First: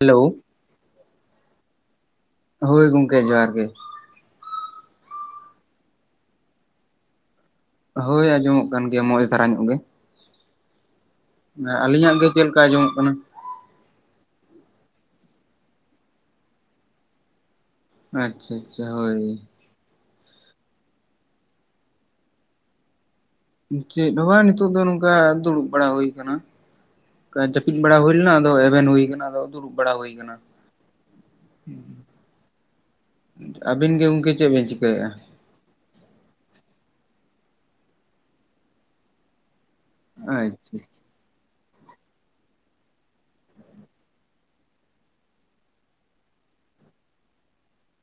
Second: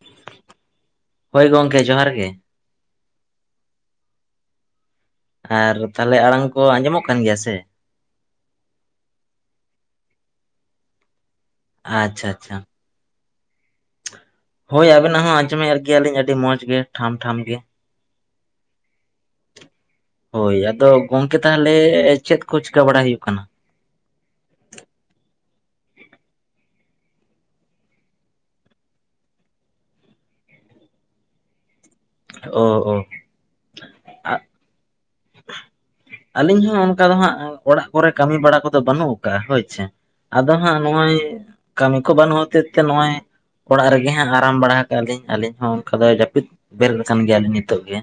Hello? ᱦᱳᱭ ᱜᱚᱝᱠᱮ ᱡᱚᱦᱟᱨ ᱜᱮ? ᱦᱳᱭ ᱜᱚᱝᱠᱮ ᱡᱚᱦᱟᱨ ᱜᱮ? ᱟᱨ ᱛᱟᱦᱚᱞᱮ ᱟᱲᱟᱝ ᱠᱚ ᱟᱸᱡᱚᱢᱚᱜ ᱠᱟᱱ ᱜᱮᱭᱟ ᱥᱮ? ᱦᱳᱭ ᱟᱸᱡᱚᱢᱚᱜ ᱠᱟᱱ ᱜᱮᱭᱟ ᱢᱚᱸᱡᱽ ᱫᱷᱟᱨᱟ ᱧᱚᱜ ᱜᱮ᱾ ᱟᱞᱤᱧᱟᱜ ᱟᱪᱪᱷᱟ ᱜᱮ ᱟᱪᱪᱷᱟ ᱪᱮᱫᱞᱮᱠᱟ ᱟᱸᱚᱢᱚᱜ ᱠᱟᱱᱟ? ᱦᱳᱭ ᱟᱵᱮᱱᱟᱜ ᱦᱚᱸ ᱟᱸᱡᱚᱢᱮᱜ ᱜᱮᱭᱟᱞᱤᱧ ᱟᱹᱰᱤ ᱢᱚᱸᱡᱽ ᱜᱮ ᱴᱷᱟᱢ ᱴᱷᱟᱢ ᱜᱮ᱾ ᱟᱪᱪᱷᱟ ᱟᱪᱪᱷᱟ ᱦᱳᱭ ᱦᱳᱭ ᱦᱳᱭ ᱟᱫᱚ ᱜᱚᱝᱠᱮ ᱛᱟᱦᱚᱞᱮ ᱪᱮᱫ ᱠᱚ ᱪᱤᱠᱟᱹ ᱵᱟᱲᱟ ᱦᱩᱭᱩᱜ ᱠᱟᱱᱟ? ᱪᱮᱫ ᱦᱚᱸ ᱵᱟ ᱱᱤᱛᱚᱜ ᱫᱚ ᱱᱚᱝᱠᱟ ᱫᱩᱲᱩᱵ ᱵᱟᱲᱟ ᱦᱩᱭ ᱠᱟᱱᱟ? ᱮᱸ ᱡᱟᱹᱯᱤᱫ ᱵᱟᱲᱟ ᱦᱩᱭ ᱞᱮᱱᱟ ᱟᱫᱚ ᱮᱵᱷᱮᱱ ᱦᱩᱭ ᱠᱟᱱᱟ ᱟᱫᱚ ᱫᱩᱲᱩᱵ ᱵᱟᱲᱟ ᱦᱩᱭ ᱠᱟᱱᱟ᱾ ᱦᱩᱸ ᱚ ᱚ ᱟᱹᱵᱤᱱ ᱜᱮ ᱜᱚᱝᱠᱮ ᱪᱮᱜ ᱵᱤᱱ ᱪᱤᱠᱟᱹᱭᱮᱜᱼᱟ? ᱟᱹᱞᱤᱧ ᱦᱚᱸ ᱚᱱᱠᱟ ᱫᱚ ᱦᱟᱸᱜ ᱚᱲᱟᱜ ᱠᱚᱨᱮ ᱠᱟᱹᱢᱤ ᱵᱟᱲᱟ ᱠᱚᱫᱚ ᱵᱟᱹᱱᱩᱜ ᱠᱟᱜᱼᱟ ᱦᱳᱭᱪᱮ᱾ ᱟᱫᱚ ᱦᱟᱸᱜ ᱟᱪᱪᱷᱟ ᱱᱚᱜᱼᱚᱭ ᱠᱟᱹᱢᱤ ᱠᱚ ᱵᱟᱹᱱᱩᱜ ᱦᱚᱛᱮᱫ ᱛᱮ ᱱᱚᱜᱼᱚᱭᱼᱼ ᱚᱲᱟᱜ ᱨᱮᱜᱮ ᱦᱟᱸᱜ ᱟᱨᱟᱢ ᱵᱟᱲᱟ ᱠᱟᱜᱼᱟ ᱞᱤᱧ ᱟᱹᱞᱤᱧ ᱦᱚᱸ ᱚᱝᱠᱟ ᱫᱚ ᱡᱟᱹᱯᱤᱫ ᱵᱮᱨᱮᱫ ᱟᱠᱟᱱ ᱜᱮᱭᱟ ᱞᱤᱧ ᱱᱤᱛᱚᱜ ᱜᱮ᱾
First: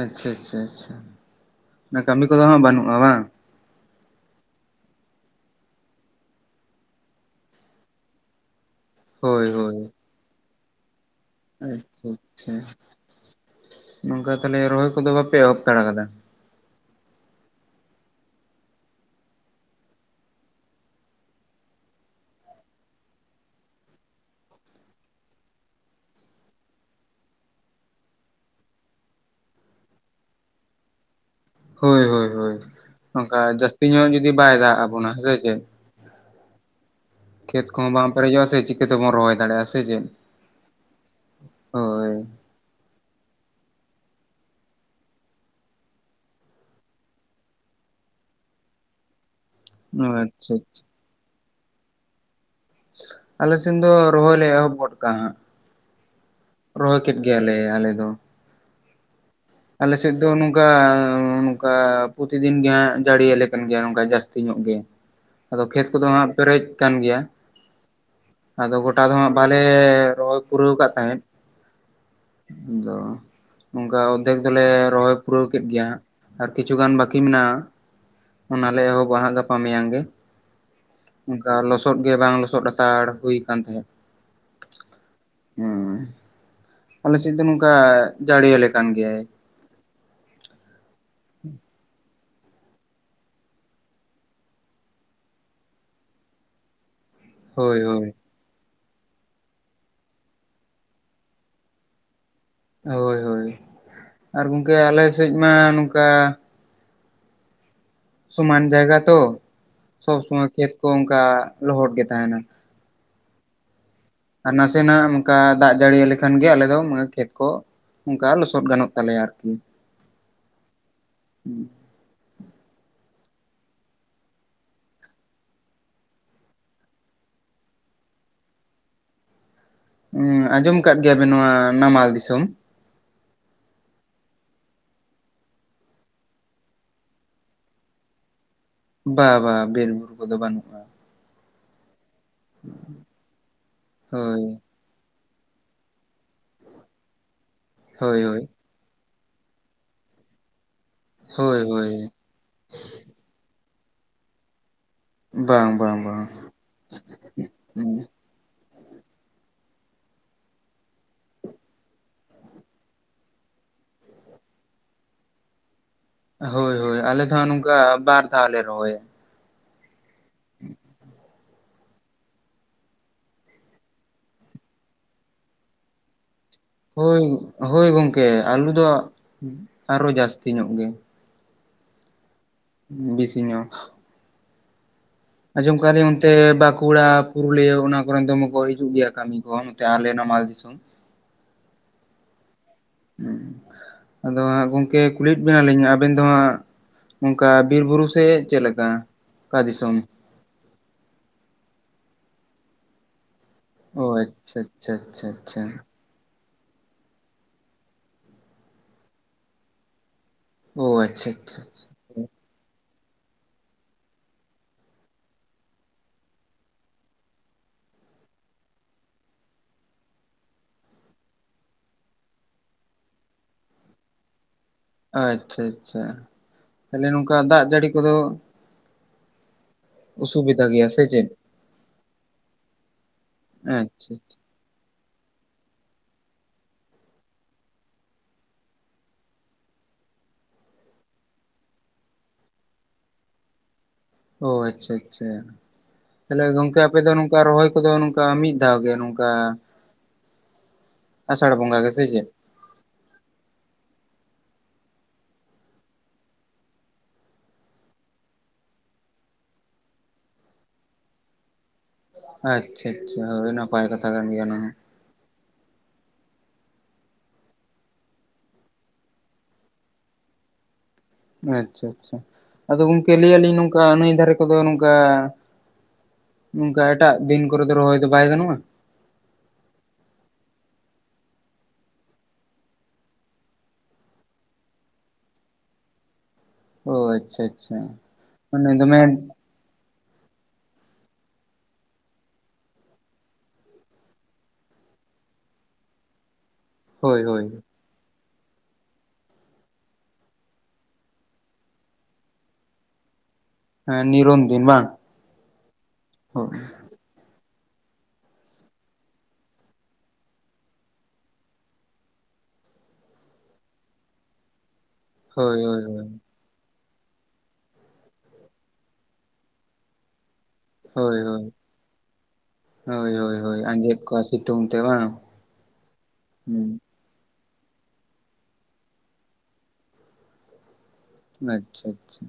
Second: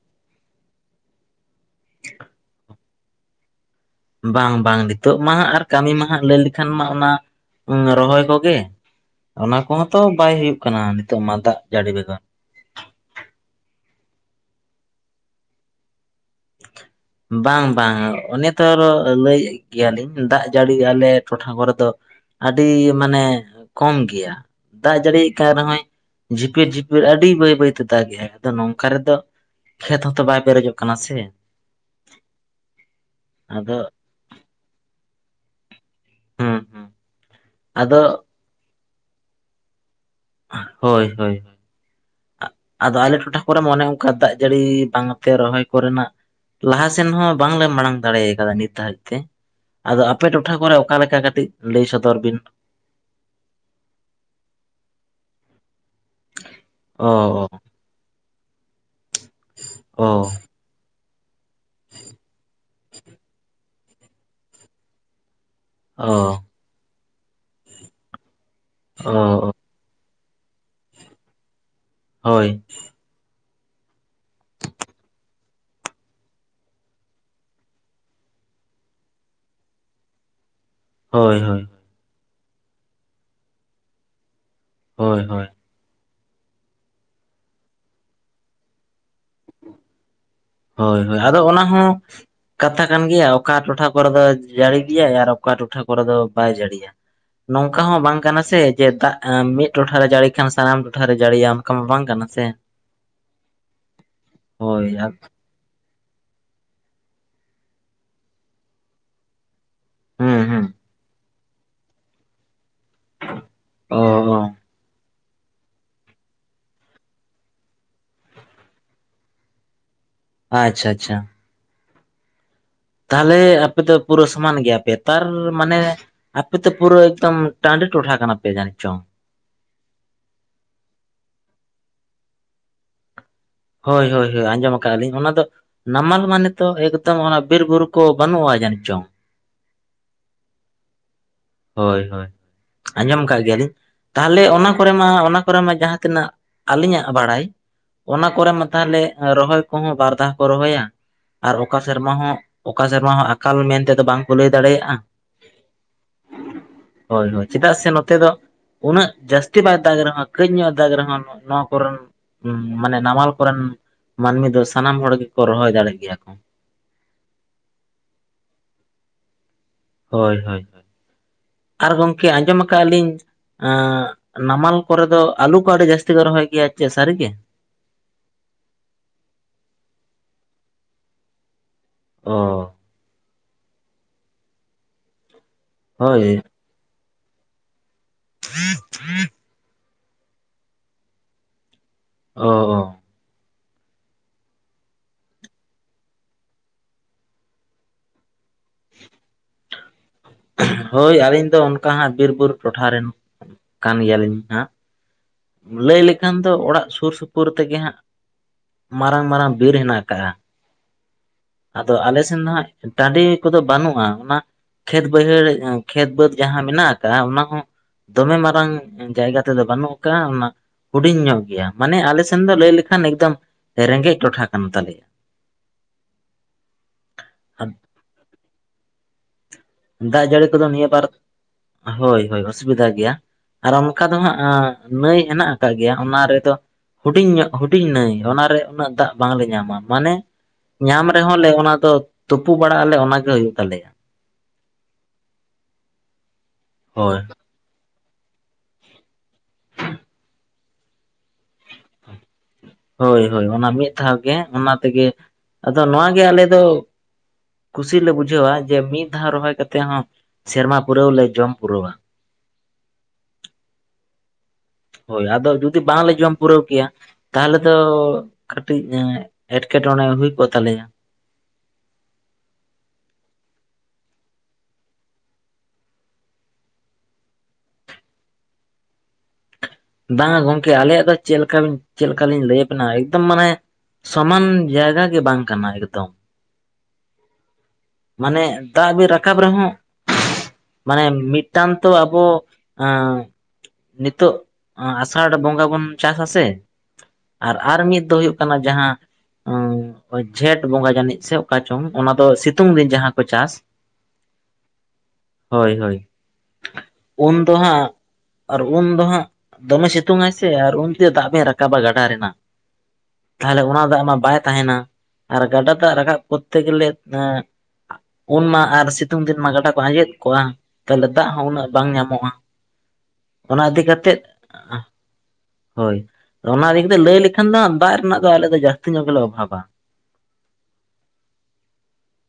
ᱟᱪᱪᱷᱟ ᱟᱪᱪᱷᱟ ᱟᱪᱪᱷᱟ ᱚᱱᱟ ᱠᱟᱹᱢᱤ ᱠᱚᱫᱚ ᱦᱟᱸᱜ ᱵᱟᱹᱱᱩᱜᱼᱟ ᱵᱟᱝ? ᱵᱟᱝ ᱵᱟᱝ ᱱᱤᱛᱚᱜ ᱢᱟ ᱦᱟᱸᱜ ᱟᱨ ᱠᱟᱹᱢᱤ ᱢᱟ ᱦᱟᱸᱜ ᱞᱟᱹᱭ ᱞᱮᱠᱷᱟᱱ ᱢᱟ ᱚᱱᱟ ᱨᱚᱦᱚᱭ ᱠᱚᱜᱮ᱾ ᱦᱳᱭ ᱚᱱᱟ ᱦᱳᱭ ᱠᱚᱦᱚᱸ ᱛᱚ ᱵᱟᱭ ᱦᱩᱭᱩᱜ ᱠᱟᱱᱟ ᱱᱤᱼᱼ ᱟᱪᱪᱷᱟ ᱟᱪᱪᱷᱟ ᱱᱚᱝᱠᱟ ᱛᱟᱦᱚᱞᱮ ᱨᱚᱦᱚᱭ ᱠᱚᱫᱚ ᱵᱟᱯᱮ ᱮᱦᱚᱵᱛᱟᱲ ᱟᱠᱟᱫᱟ᱾ ᱵᱟᱝ ᱵᱟᱝ ᱚᱱᱮ ᱛᱚᱨᱚ ᱞᱟᱹᱭᱮᱜ ᱜᱮᱭᱟᱞᱤᱧ ᱫᱟᱜ ᱡᱟᱹᱲᱤ ᱟᱞᱮ ᱴᱚᱴᱷᱟ ᱠᱚᱨᱮ ᱫᱚᱼᱼ ᱟᱹᱰᱤ ᱢᱟᱱᱮ ᱠᱚᱢ ᱜᱮᱭᱟ᱾ ᱫᱟᱜ ᱡᱟᱹᱲᱤᱭ ᱠᱟᱱ ᱨᱮᱦᱚᱸᱭ ᱡᱷᱤᱯᱤᱨ ᱡᱷᱤᱯᱤᱨ ᱟᱹᱰᱤ ᱵᱟᱹᱭ ᱵᱟᱹᱭᱛᱮ ᱫᱟᱜ ᱮᱜᱼᱟᱭ ᱟᱫᱚ ᱱᱚᱝᱠᱟ ᱨᱮᱫᱚᱼᱼ ᱠᱷᱮᱛ ᱦᱚᱸᱛᱚ ᱵᱟᱭ ᱯᱮᱨᱮᱡᱚᱜ ᱠᱟᱱᱟ ᱥᱮ, ᱦᱳᱭ ᱦᱳᱭ ᱦᱳᱭ ᱚᱝᱠᱟ ᱟᱫᱚ ᱡᱟᱹᱥᱛᱤ ᱧᱚᱜ ᱡᱩᱫᱤ ᱵᱟᱭ ᱫᱟᱜ ᱟᱵᱚᱱᱟ ᱦᱮᱸᱥᱮ ᱪᱮᱜ? ᱦᱩᱸ ᱦᱩᱸ ᱠᱷᱮᱛ ᱠᱚᱦᱚᱸ ᱟᱫᱚ ᱵᱟᱝ ᱯᱮᱨᱮᱡᱚᱜᱼᱟ ᱥᱮ ᱪᱤᱠᱟᱹᱛᱮᱵᱚᱱ ᱨᱚᱦᱚᱭ ᱫᱟᱲᱮᱭᱟᱜᱼᱟ ᱥᱮ ᱪᱮᱫ᱾ ᱟᱦ ᱦᱳᱭ ᱦᱳᱭ ᱦᱚᱭ, ᱦᱳᱭ ᱟᱸᱜ, ᱟᱫᱚ ᱟᱞᱮ ᱴᱚᱴᱷᱟ ᱠᱚᱨᱮ ᱢᱟ ᱚᱱᱮ ᱚᱸᱠᱟ ᱫᱟᱜ ᱡᱟᱹᱲᱤ ᱵᱟᱝ ᱛᱮ ᱨᱚᱦᱚᱭ ᱠᱚᱨᱮᱱᱟᱜ ᱞᱟᱦᱟᱥᱮᱱ ᱦᱚᱸ ᱵᱟᱝ ᱞᱮ ᱢᱟᱲᱟᱝ ᱫᱟᱲᱮᱭᱟᱠᱟᱫᱟ ᱱᱤᱛ ᱦᱟᱹᱨᱤᱡ ᱛᱮ, ᱟᱫᱚ ᱟᱯᱮ ᱟᱪᱪᱷᱟ ᱴᱚᱴᱷᱟ ᱠᱚᱨᱮ ᱟᱪᱪᱷᱟ ᱚᱠᱟ ᱞᱮᱠᱟ ᱠᱟᱹᱴᱤᱡ ᱞᱟᱹᱭ ᱥᱚᱫᱚᱨ ᱵᱤᱱ? ᱟᱞᱮᱥᱮᱱ ᱫᱚ ᱨᱚᱦᱚᱭ ᱞᱮ ᱮᱦᱚᱵ ᱜᱚᱫ ᱠᱟᱼᱟ ᱦᱟᱸᱜ ᱾ ᱨᱚᱦᱚᱭ ᱠᱮᱫ ᱜᱮᱭᱟᱞᱮ ᱟᱞᱮ ᱫᱚ ᱾ ᱟᱞᱮᱥᱮᱫ ᱫᱚ ᱱᱚᱝ- ᱠᱟ ᱱᱚᱸᱠᱟ ᱯᱨᱚᱛᱤ ᱫᱤᱱ ᱜᱮ ᱦᱟᱸᱜ ᱡᱟᱹᱲᱤᱭᱟᱞᱮ ᱠᱟᱱ ᱜᱮᱭᱟ ᱱᱚᱝᱠᱟ ᱡᱟᱹᱥᱛᱤ ᱧᱚᱜ ᱜᱮ᱾ ᱟᱫᱚ ᱠᱷᱮᱛ ᱠᱚᱫᱚ ᱦᱟᱸᱜ ᱯᱮᱨᱮᱡ ᱠᱟᱱ ᱜᱮᱭᱟ, ᱟᱫᱚ ᱜᱳᱴᱟ ᱫᱚ ᱦᱟᱸᱜ ᱵᱟᱞᱮ ᱨᱚᱦᱚᱭ ᱯᱩᱨᱟᱹᱣ ᱟᱠᱟᱫ ᱛᱟᱦᱮᱸᱫ, ᱫᱚ ᱱᱚᱝᱠᱟ ᱚᱫ- ᱫᱮᱠ ᱫᱚᱞᱮ‌ ᱨᱚᱦᱚᱭ‌ ᱯᱩᱨᱟᱹᱣ ᱠᱮᱫ ᱜᱮᱭᱟ ᱦᱟᱸᱜ ᱟᱨ ᱠᱤᱪᱷᱩ ᱜᱟᱱ ᱵᱟᱹᱠᱤ ᱢᱮᱱᱟᱜ-ᱟ, ᱚᱱᱟᱞᱮ ᱮᱦᱚᱵᱽᱼᱟ ᱦᱟᱸᱜ ᱜᱟᱯᱟ ᱢᱮᱭᱟᱝ ᱜᱮ ᱾ ᱚᱱᱠᱟ ᱞᱚᱥᱚᱫ ᱜᱮ ᱵᱟᱝ ᱞᱚᱥᱚᱫ ᱦᱟᱛᱟᱲ ᱦᱩᱭ ᱠᱟᱱ ᱛᱟᱦᱮᱸᱫ ᱾ ᱦᱳᱭ ᱦᱳᱭ᱾ ᱦᱩᱸ᱾ ᱟᱞᱮ ᱥᱮᱫ ᱫᱚ ᱱᱚᱝᱠᱟ ᱡᱟᱹᱲᱤᱭᱟᱞᱮ ᱠᱟᱱ ᱜᱮᱭᱟᱭ᱾ ᱦᱳᱭ ᱦᱳᱭ, ᱟᱫᱚ ᱚᱱᱟ ᱦᱚᱸ ᱠᱟᱛᱷᱟ ᱠᱟᱱ ᱜᱮᱭᱟ ᱚᱠᱟ ᱴᱚᱴᱷᱟ ᱠᱚᱨᱮ ᱫᱚᱭ ᱡᱟᱸᱲᱤ ᱤᱫᱤᱭᱟᱭ, ᱟᱨ ᱚᱠᱟ ᱴᱚᱴᱷᱟ ᱠᱚᱨᱮ ᱫᱚ ‌ᱵᱟᱭ ᱡᱟᱹᱲᱤ ᱤᱫᱤᱭᱟ, ᱦᱳᱭ ᱱᱚᱝᱠᱟ ᱦᱚᱸ ᱦᱳᱭ ᱵᱟᱝ ᱠᱟᱱᱟ ᱥᱮ ᱡᱮ ᱫᱟᱜ ᱮᱸ ᱢᱤᱫ ᱴᱚᱴᱷᱟ ᱨᱮ ᱡᱟᱹᱲᱤ ᱠᱷᱟᱱ ᱥᱟᱱᱟᱢ ᱴᱚᱴᱷᱟ ᱨᱮ ᱡᱟᱹᱲᱤᱭᱟ ᱚᱱᱠᱟ ᱢᱟ ᱵᱟᱝ ᱠᱟᱱᱟ ᱥᱮ? ᱦᱳᱭ ᱦᱳᱭ ᱟᱨ ᱜᱚᱝᱠᱮ‌ ᱦᱳᱭ ᱟᱞᱮ ᱟᱨ ᱥᱮᱡ ᱢᱟ ᱱᱚᱝᱠᱟ ᱥᱚᱢᱟᱱ ‌ᱡᱟᱭᱜᱟ ᱛᱚ ᱥᱚᱵᱽ ᱦᱩᱸ ᱥᱚᱢᱚᱭ ᱦᱩᱸ ᱠᱷᱮᱛ ᱠᱚ ᱚᱸᱠᱟ‌ ᱞᱚᱦᱚᱫ ᱜᱮ‌ ᱛᱟᱦᱮᱸᱱᱟ᱾ ᱚ ᱚ ᱟᱨ ᱱᱟᱥᱮᱱᱟᱜ ᱚᱱᱠᱟ ᱫᱟᱜ ᱡᱟᱹᱲᱤ ᱟᱞᱮ ᱠᱷᱟᱱ ᱜᱮ ᱟᱞᱮ ᱫᱚ ᱢᱟᱹ ᱠᱷᱮᱛ ᱠᱚ ᱚᱸᱠᱟ ᱞᱚᱥᱚᱫ ᱜᱟᱱᱚᱜ ᱛᱟᱞᱮᱭᱟ ᱟᱨᱠᱤ᱾ ᱟ ᱪᱪᱷᱟ ᱟᱪᱪᱷᱟ, ᱦᱩᱸ ᱾ ᱛᱟᱦᱮᱞᱮ ᱟᱯᱮ ᱫᱚ ᱯᱩᱨᱟᱹ ᱥᱚᱢᱟᱱ ᱜᱮᱭᱟ ᱯᱮ, ᱛᱟᱨ ᱢᱟᱱᱮ ᱟᱯᱮ ᱛᱚ ᱯᱩᱨᱟᱹ ᱮᱠᱫᱚᱢ ᱴᱟᱺᱰᱤ ᱴᱚᱰᱷᱟ ᱠᱟᱱᱟ ᱯᱮ ᱡᱟᱹᱱᱤᱡ ᱪᱚᱝ᱾ ᱩᱸ ᱟᱡᱚᱢ ᱟᱠᱟᱫ ᱜᱮᱭᱟ ᱵᱤᱱ ᱱᱚᱣᱟ ᱱᱟᱢᱟᱞ ᱫᱤᱥᱚᱢ? ᱦᱳᱭ ᱦᱳᱭ ᱦᱳᱭ ᱟᱸᱡᱚᱢ ᱟᱠᱟᱜᱼᱟᱸᱞᱤᱧ ᱚᱱᱟ ᱫᱚ ᱱᱟᱢᱟᱞ ᱢᱟᱱᱮ ᱛᱚ ᱮᱠᱫᱚᱢ ᱚᱱᱟ ᱵᱤᱨ ‌ᱵᱩᱨᱩ ᱠᱚ ᱵᱟᱱᱩᱜ-ᱟ ᱡᱟᱹᱱᱤᱡ ᱪᱚᱝ? ᱵᱟ ᱵᱟᱝᱼᱟ ᱵᱤᱨ ᱵᱩᱨᱩ ᱠᱚᱫᱚ ᱵᱟᱹᱱᱩᱜᱼᱟ᱾ ᱦᱳᱭ ᱦᱳᱭ ᱟᱸᱡᱚᱢ ᱟᱠᱟᱜ ᱜᱮᱭᱟᱞᱤᱧ ᱦᱳᱭ ᱛᱟᱦᱮᱞᱮ ᱚᱱᱟ ᱯᱚᱨᱮ ᱢᱟ ᱦᱟᱸᱜ ᱚᱱᱟ ᱠᱚᱨᱮ ᱢᱟ ᱡᱟᱦᱟᱸ ᱛᱤᱱᱟᱹᱜ ᱟᱹᱞᱤᱧᱟᱜ ᱵᱟᱲᱟᱭ, ᱦᱳᱭ ᱚᱱᱟ ᱦᱳᱭ ᱠᱚᱨᱮ ᱢᱟ ᱛᱟᱦᱮᱞᱮ ᱨᱚᱦᱚᱭ ᱠᱚᱦᱚᱸ ᱵᱟᱨ ᱫᱷᱟᱣ ᱠᱚ ᱨᱚᱦᱚᱭᱟ, ᱟᱨ ᱦᱳᱭ ᱚᱠᱟ ᱦᱳᱭ ᱥᱮᱨᱢᱟ ᱦᱚᱸ ᱚᱠᱟ ᱥᱮᱨᱢᱟ ᱦᱚᱸ ᱟᱠᱟᱞ ᱢᱮᱱᱛᱮ ᱫᱚ ᱵᱟᱝ ᱠᱚ ᱞᱟᱹᱭ ᱫᱟᱲᱮᱭᱟᱜᱼᱟ᱾ ᱵᱟᱝ ᱵᱟᱝ ᱵᱟᱝᱼᱟ᱾ ᱦᱳᱭ ᱦᱳᱭ ᱪᱮᱫᱟᱜ ᱥᱮ ᱱᱚᱛᱮ ᱫᱚ ᱩᱱᱟᱹᱜ ᱡᱟᱹᱥᱛᱤ ᱵᱟᱭ ᱫᱟᱜᱽ ᱨᱮᱦᱚᱸ ᱠᱟᱹᱡ ᱧᱚᱜ ᱮ ᱫᱟᱜᱽ ᱨᱮᱦᱚᱸ ᱱᱚᱜᱼᱱᱚᱣᱟ ᱠᱚᱨᱮᱱ ᱩᱸ ᱢᱟᱱᱮ ᱱᱟᱢᱟᱞ ᱠᱚᱨᱮᱱ ᱢᱟᱹᱱᱢᱤ ᱫᱚ ᱥᱟᱱᱟᱢ ᱦᱚᱲ ᱜᱮᱠᱚ ᱨᱚᱦᱚᱭ ᱫᱟᱲᱮᱜ ᱜᱮᱭᱟ ᱠᱚ᱾ ᱦᱳᱭ ᱦᱳᱭ ᱟᱞᱮ ᱫᱚ ᱦᱟᱸᱜ ᱱᱚᱝᱠᱟ ᱵᱟᱨ ᱫᱷᱟᱣ ᱞᱮ ᱨᱚᱦᱚᱭᱟ᱾ ᱦᱳᱭ ᱦᱳᱭ᱾ ᱟᱨ ᱜᱚᱝᱠᱮ ᱟᱸᱡᱚᱢ ᱟᱠᱟᱜ ᱟᱹᱞᱤᱧ ᱮᱸ ᱻᱜ ᱱᱟᱢᱟᱞ ᱠᱚᱨᱮ ᱫᱚ ᱟᱹᱞᱩ ᱠᱚ ᱟᱹᱰᱤ ᱡᱟᱹᱥᱛᱤ ᱠᱚ ᱨᱚᱦᱚᱭ ᱜᱮᱭᱟ, ᱪᱮᱫ ᱦᱳᱭ ᱥᱟᱹᱨᱤᱜᱮ? ᱦᱳᱭ ᱜᱚᱢᱠᱮ ᱟᱹᱞᱩ ᱫᱚ ᱟᱨᱚ ᱡᱟᱹᱥᱛᱤ ᱧᱚᱜ ᱜᱮᱭᱟ᱾ ᱚ᱾ ᱵᱮᱥᱤᱧᱚᱜ ᱟᱸᱡᱚᱢ ᱠᱟᱜ‌ ᱟᱞᱤᱧ ᱦᱳᱭ ᱚᱱᱛᱮ ᱵᱟᱸᱠᱩᱲᱟ ᱯᱩᱨᱩᱞᱤᱭᱟᱹ ᱚᱱᱟ ᱠᱚᱨᱮᱱ ᱫᱚᱢᱮ ᱠᱚ ᱦᱤᱡᱩᱜ ᱜᱮᱭᱟ ᱠᱟᱹᱢᱤ ᱠᱚ᱾ ᱠᱮ ᱟᱞᱮ ᱱᱟᱢᱟᱞ ᱫᱤᱥᱚᱢ᱾ ᱚ ᱚ᱾ ᱩᱸ ᱟᱫᱚ ᱦᱟᱸᱜ ᱜᱚᱝᱠᱮ ᱠᱩᱞᱤᱭᱮᱫ ᱵᱮᱱᱟᱞᱤᱧ ᱟᱵᱮᱱ ᱫᱚ ᱦᱟᱸᱜ ᱚᱱᱠᱟ ᱵᱤᱨ ᱵᱩᱨᱩ ᱥᱮ ᱪᱮᱫ ᱞᱮᱠᱟ‌ ᱚᱠᱟ ᱫᱤᱥᱚᱢ? ᱦᱳᱭ ᱟᱹᱞᱤᱧ ᱫᱚ ᱚᱱᱠᱟ ᱦᱟᱸᱜ ᱵᱤᱨ ᱵᱩᱨᱩ ᱴᱚᱴᱷᱟ ᱨᱮᱱ ᱠᱟᱱ ᱚ ᱜᱮᱭᱟᱞᱤᱧ ᱟᱪᱪᱷᱟ ᱦᱟᱸᱜ ᱪᱷᱟ ᱪᱷᱟ᱾ ᱞᱟᱹᱭ ᱞᱮᱠᱷᱟᱱ ᱫᱚ ᱚᱲᱟᱜ ᱥᱩᱨ ᱥᱩᱯᱩᱨ ᱛᱮᱜᱮ ᱦᱟᱸᱜ ᱢᱟᱨᱟᱝ ᱢᱟᱨᱟᱝ ᱵᱤᱨ ᱦᱮᱸᱱᱟᱜ ᱠᱟᱜᱼᱟ ᱚ ᱟᱪᱪᱷᱟ ᱟᱪᱪᱷᱟ ᱾ ᱟᱫᱚ ᱟᱞᱮ ᱥᱮᱱ ᱫᱚ ᱦᱟᱸᱜ ᱴᱟᱺᱰᱤ ᱠᱚᱫᱚ ᱵᱟᱹᱱᱩᱜᱼᱟ, ᱚᱱᱟ ᱠᱷᱮᱛ ᱵᱟᱹᱭᱦᱟᱹᱲ ᱠᱷᱮᱛ ᱵᱟᱹᱫᱽ ᱡᱟᱦᱟᱸ ᱢᱮᱱᱟᱜ ᱟᱠᱟᱜ-ᱟ ᱚᱱᱟ ᱦᱚᱸ ᱫᱚᱢᱮ ᱢᱟᱨᱟᱝ ᱡᱟᱭᱜᱟ ᱛᱮᱫᱚ ᱵᱟᱹᱱᱩᱜ ᱠᱟᱫᱼᱟ ᱚᱱᱟ ᱦᱩᱰᱤᱧ ᱧᱚᱜ ᱜᱮᱭᱟ ᱢᱟᱱᱮ ᱟᱞᱮ ᱥᱮᱱ ᱫᱚ ᱞᱟᱹᱭ ᱞᱮᱠᱷᱟᱱ ᱮᱠᱫᱚᱢ ᱨᱮᱸᱜᱮᱡ ᱴᱚᱴᱷᱟ ᱠᱟᱱ ᱛᱟᱞᱮᱭᱟ᱾ ᱟᱪᱪᱷᱟ ᱟᱪᱪᱷᱟ ᱛᱟᱦᱚᱞᱮ ᱱᱚᱝᱠᱟ ᱟᱫᱚ ᱫᱟᱜ ᱡᱟᱹᱲᱤ ᱠᱚᱫᱚ ᱫᱟᱜ ᱡᱟᱹᱲᱤ ᱚᱥᱩᱵᱤᱫᱟ ᱠᱚᱫᱚ ᱜᱮᱭᱟ ᱱᱤᱭᱟᱹ ᱥᱮ ᱵᱟᱨ ᱪᱮᱫ ᱦᱳᱭ ᱦᱳᱭ ᱚᱥᱩᱵᱤᱫᱟ ᱜᱮᱭᱟ ᱟᱨ ᱚᱱᱠᱟ ᱟᱪᱪᱷᱟ ᱫᱚ ᱟᱪᱪᱷᱟ ᱦᱟᱸᱜ ᱱᱟᱹᱭ ᱦᱮᱸᱱᱟᱜ ᱠᱟᱜ ᱜᱮᱭᱟ ᱚᱱᱟ ᱨᱮᱫᱚ ᱦᱩᱰᱤᱧ ᱧᱚᱜ ᱦᱩᱰᱤᱧ ᱱᱟᱹᱭ ᱚᱱᱟᱨᱮ ᱩᱱᱟᱹᱜ ᱫᱟᱜ ᱵᱟᱝᱞᱮ ᱧᱟᱢᱟ ᱢᱟᱱᱮ ᱧᱟᱢ ᱨᱮᱦᱚᱸ ᱞᱮ ᱚᱱᱟ ᱫᱚ ᱛᱩᱯᱩ ᱵᱟᱲᱟᱜ ᱟᱞᱮ ᱚ ᱜᱮ ᱦᱩᱭᱩᱜ ᱛᱟᱞᱮᱭᱟ᱾ ᱚ ᱟᱪᱪᱷᱟ ᱟᱪᱪᱷᱟ ᱛᱟᱦᱚᱞᱮ ᱜᱚᱝᱠᱮ ᱟᱯᱮ ᱫᱚ ᱦᱳᱭ ᱱᱚᱝᱠᱟ ᱨᱚᱦᱚᱭ ᱠᱚᱫᱚ ᱱᱚᱝᱠᱟ ᱢᱤᱫ ᱫᱷᱟᱣ ᱜᱮ ᱱᱚᱝᱠᱟ ᱟᱥᱟᱲ ᱵᱚᱸᱜᱟ ᱜᱮ ᱥᱮ ᱪᱮᱫ? ᱦᱳᱭ ᱦᱳᱭ ᱚᱱᱟ ᱢᱤᱫ ᱫᱷᱟᱣ ᱜᱮ ᱚᱱᱟ ᱛᱮᱜᱮ ᱟᱫᱚ ᱱᱚᱣᱟᱜᱮ ᱟᱞᱮ ᱫᱚ ᱠᱩᱥᱤ ᱞᱮ ᱵᱩᱡᱷᱟᱹᱣᱟ ᱡᱮ ᱢᱤᱫ ᱫᱷᱟᱣ ᱨᱚᱦᱚᱭ ᱠᱟᱛᱮ ᱦᱚᱸ ᱥᱮᱨᱢᱟ ᱯᱩᱨᱟᱹᱣ ᱞᱮ ᱡᱚᱢ ᱯᱩᱨᱟᱹᱣᱟ᱾ ᱟᱪᱪᱷᱟ ᱟᱪᱪᱷᱟ ᱦᱳᱭ ᱱᱟᱯᱟᱭ ᱠᱟᱛᱷᱟ ᱠᱟᱱ ᱜᱮᱭᱟ ᱚᱱᱟᱢᱟ᱾ ᱦᱳᱭ ᱟᱫᱚ ᱡᱩᱫᱤ ᱵᱟᱝᱞ ᱡᱚᱢ ᱯᱩᱨᱟᱹᱣ ᱠᱮᱭᱟ ᱛᱟᱦᱚᱞᱮ ᱫᱚ ᱠᱟᱹᱴᱤᱡ ᱮᱴᱠᱮᱴᱚᱬᱮ ᱦᱩᱭ ᱠᱚᱜ ᱛᱟᱞᱮᱭᱟ᱾ ᱟᱪᱪᱷᱟ ᱟᱪᱪᱷᱟ ᱟᱫᱚ ᱜᱚᱝᱠᱮ ᱞᱟᱹᱭᱟᱞᱤᱧ ᱱᱚᱝᱠᱟ ᱱᱟᱹᱭ ᱫᱷᱟᱨᱮ ᱠᱚᱫᱚ ᱱᱚᱝᱠᱟ ᱱᱚᱝᱠᱟ ᱮᱴᱟᱜ ᱫᱤᱱ ᱠᱚᱨᱮ ᱫᱚ ᱨᱚᱦᱚᱭ ᱫᱚ ᱵᱟᱭ ᱜᱟᱱᱚᱜᱼᱟ᱾ ᱵᱟᱝ ᱜᱚᱝᱠᱮ ᱟᱞᱮᱭᱟᱜ ᱫᱚ ᱪᱮᱫ ᱞᱮᱠᱟ ᱪᱮᱫ ᱞᱮᱠᱟ ᱞᱤᱧ ᱞᱟᱹᱭᱟᱵᱤᱱᱟ ᱮᱠᱫᱚᱢ ᱢᱟᱱᱮ ᱥᱚᱢᱟᱱ ᱡᱟᱭᱜᱟ ᱜᱮ ᱵᱟᱝ ᱠᱟᱱᱟ ᱮᱠᱫᱚᱢ᱾ ᱚ ᱟᱪᱪᱷᱟ ᱟᱪᱪᱷᱟ ᱢᱟᱱᱮ ᱫᱟᱜ ᱵᱤᱱ ᱨᱟᱠᱟᱵ ᱨᱮᱦᱚᱸ, ᱢᱟᱱᱮ ᱢᱤᱫᱴᱟᱝ ᱛᱚ ᱟᱵᱚ ᱟᱸ ᱱᱤᱛᱳᱜ ᱚ ᱟᱥᱟᱲ ᱵᱚᱸᱜᱟ ᱵᱚᱱ ᱪᱟᱥ ᱟᱥᱮ ᱦᱳᱭ ᱦᱳᱭ ᱟᱨ ᱟᱨ ᱢᱤᱫ ᱫᱚ ᱦᱩᱭᱩᱜ ᱠᱟᱱᱟ ᱡᱟᱦᱟᱸ ᱩᱸ ᱚ ᱡᱷᱮᱸᱴ ᱵᱚᱸᱜᱟ ᱡᱟᱹᱱᱤᱡ ᱥᱮ ᱚᱠᱟ ᱪᱚᱝ ᱚᱱᱟ ᱫᱚ ᱥᱤᱛᱩᱝ ᱫᱤᱱ ᱡᱟᱦᱟᱸ ᱠᱚ ᱪᱟᱥ ᱦᱮᱸ ᱱᱤᱨᱚᱱᱫᱤᱱ ᱵᱟᱝ? ᱦᱳᱭ ᱦᱳᱭ᱾ ᱦᱳᱭ᱾ ᱩᱱ ᱫᱚ ᱦᱟᱸᱜ ᱟᱨ ᱩᱱ ᱫᱚ ᱦᱟᱸᱜ ᱫᱚᱢᱮ ᱥᱤᱛᱩᱝ ᱟᱭ ᱥᱮ ᱟᱨ ᱩᱱᱛᱮ ᱫᱟᱜ ᱵᱮ ᱨᱟᱠᱟᱵᱟ ᱜᱟᱰᱟ ᱨᱮᱱᱟᱜ ᱛᱟᱦᱚᱞᱮ ᱚᱱᱟ ᱫᱟᱜ ᱢᱟ ᱵᱟᱭ ᱛᱟᱦᱮᱸᱱᱟ, ᱟᱨ ᱦᱳᱭ ᱜᱟᱰᱟ ᱦᱳᱭ ᱫᱟᱜ ᱦᱳᱭ ᱨᱟᱠᱟᱵ ᱠᱚᱨᱛᱮ ᱜᱮᱞᱮ ᱮᱸᱜ ᱩᱱ ᱢᱟ ᱟᱨ ᱥᱤᱛᱩᱝ ᱫᱤᱱ ᱢᱟ ᱜᱟᱰᱟᱟ ᱠᱚ ᱟᱸᱡᱮᱫ ᱠᱚᱜᱼᱟ, ᱛᱟᱦᱚᱞᱮ ᱫᱟᱜ ᱦᱳᱭ ᱦᱚᱸ ᱩᱱᱟᱹᱜ ᱵᱟᱝ ᱧᱟᱢᱚᱜᱼᱟ, ᱦᱳᱭ ᱦᱳᱭ ᱦᱳᱭ ᱚᱱᱟ ᱤᱫᱤ ᱟᱸᱡᱮᱫ ᱠᱟᱛᱮᱜ ᱠᱚᱜᱼᱟ ᱥᱤᱛᱩᱝ ᱛᱮ ᱵᱟᱝ? ᱦᱳᱭ ᱚᱱᱟ ᱦᱩᱸ ᱤᱫᱤ ᱞᱟᱹᱭ ᱞᱮᱠᱷᱟᱱ ᱫᱚ ᱫᱟᱜ ᱨᱮᱱᱟᱜ ᱫᱚ ᱟᱞᱮ ᱫᱚ ᱡᱟᱹᱥᱛᱤ ᱧᱚᱜ ᱜᱮᱞᱮ ᱚᱵᱷᱟᱵᱟ᱾ ᱟᱪᱪᱷᱟ ᱟᱪᱪᱷᱟ᱾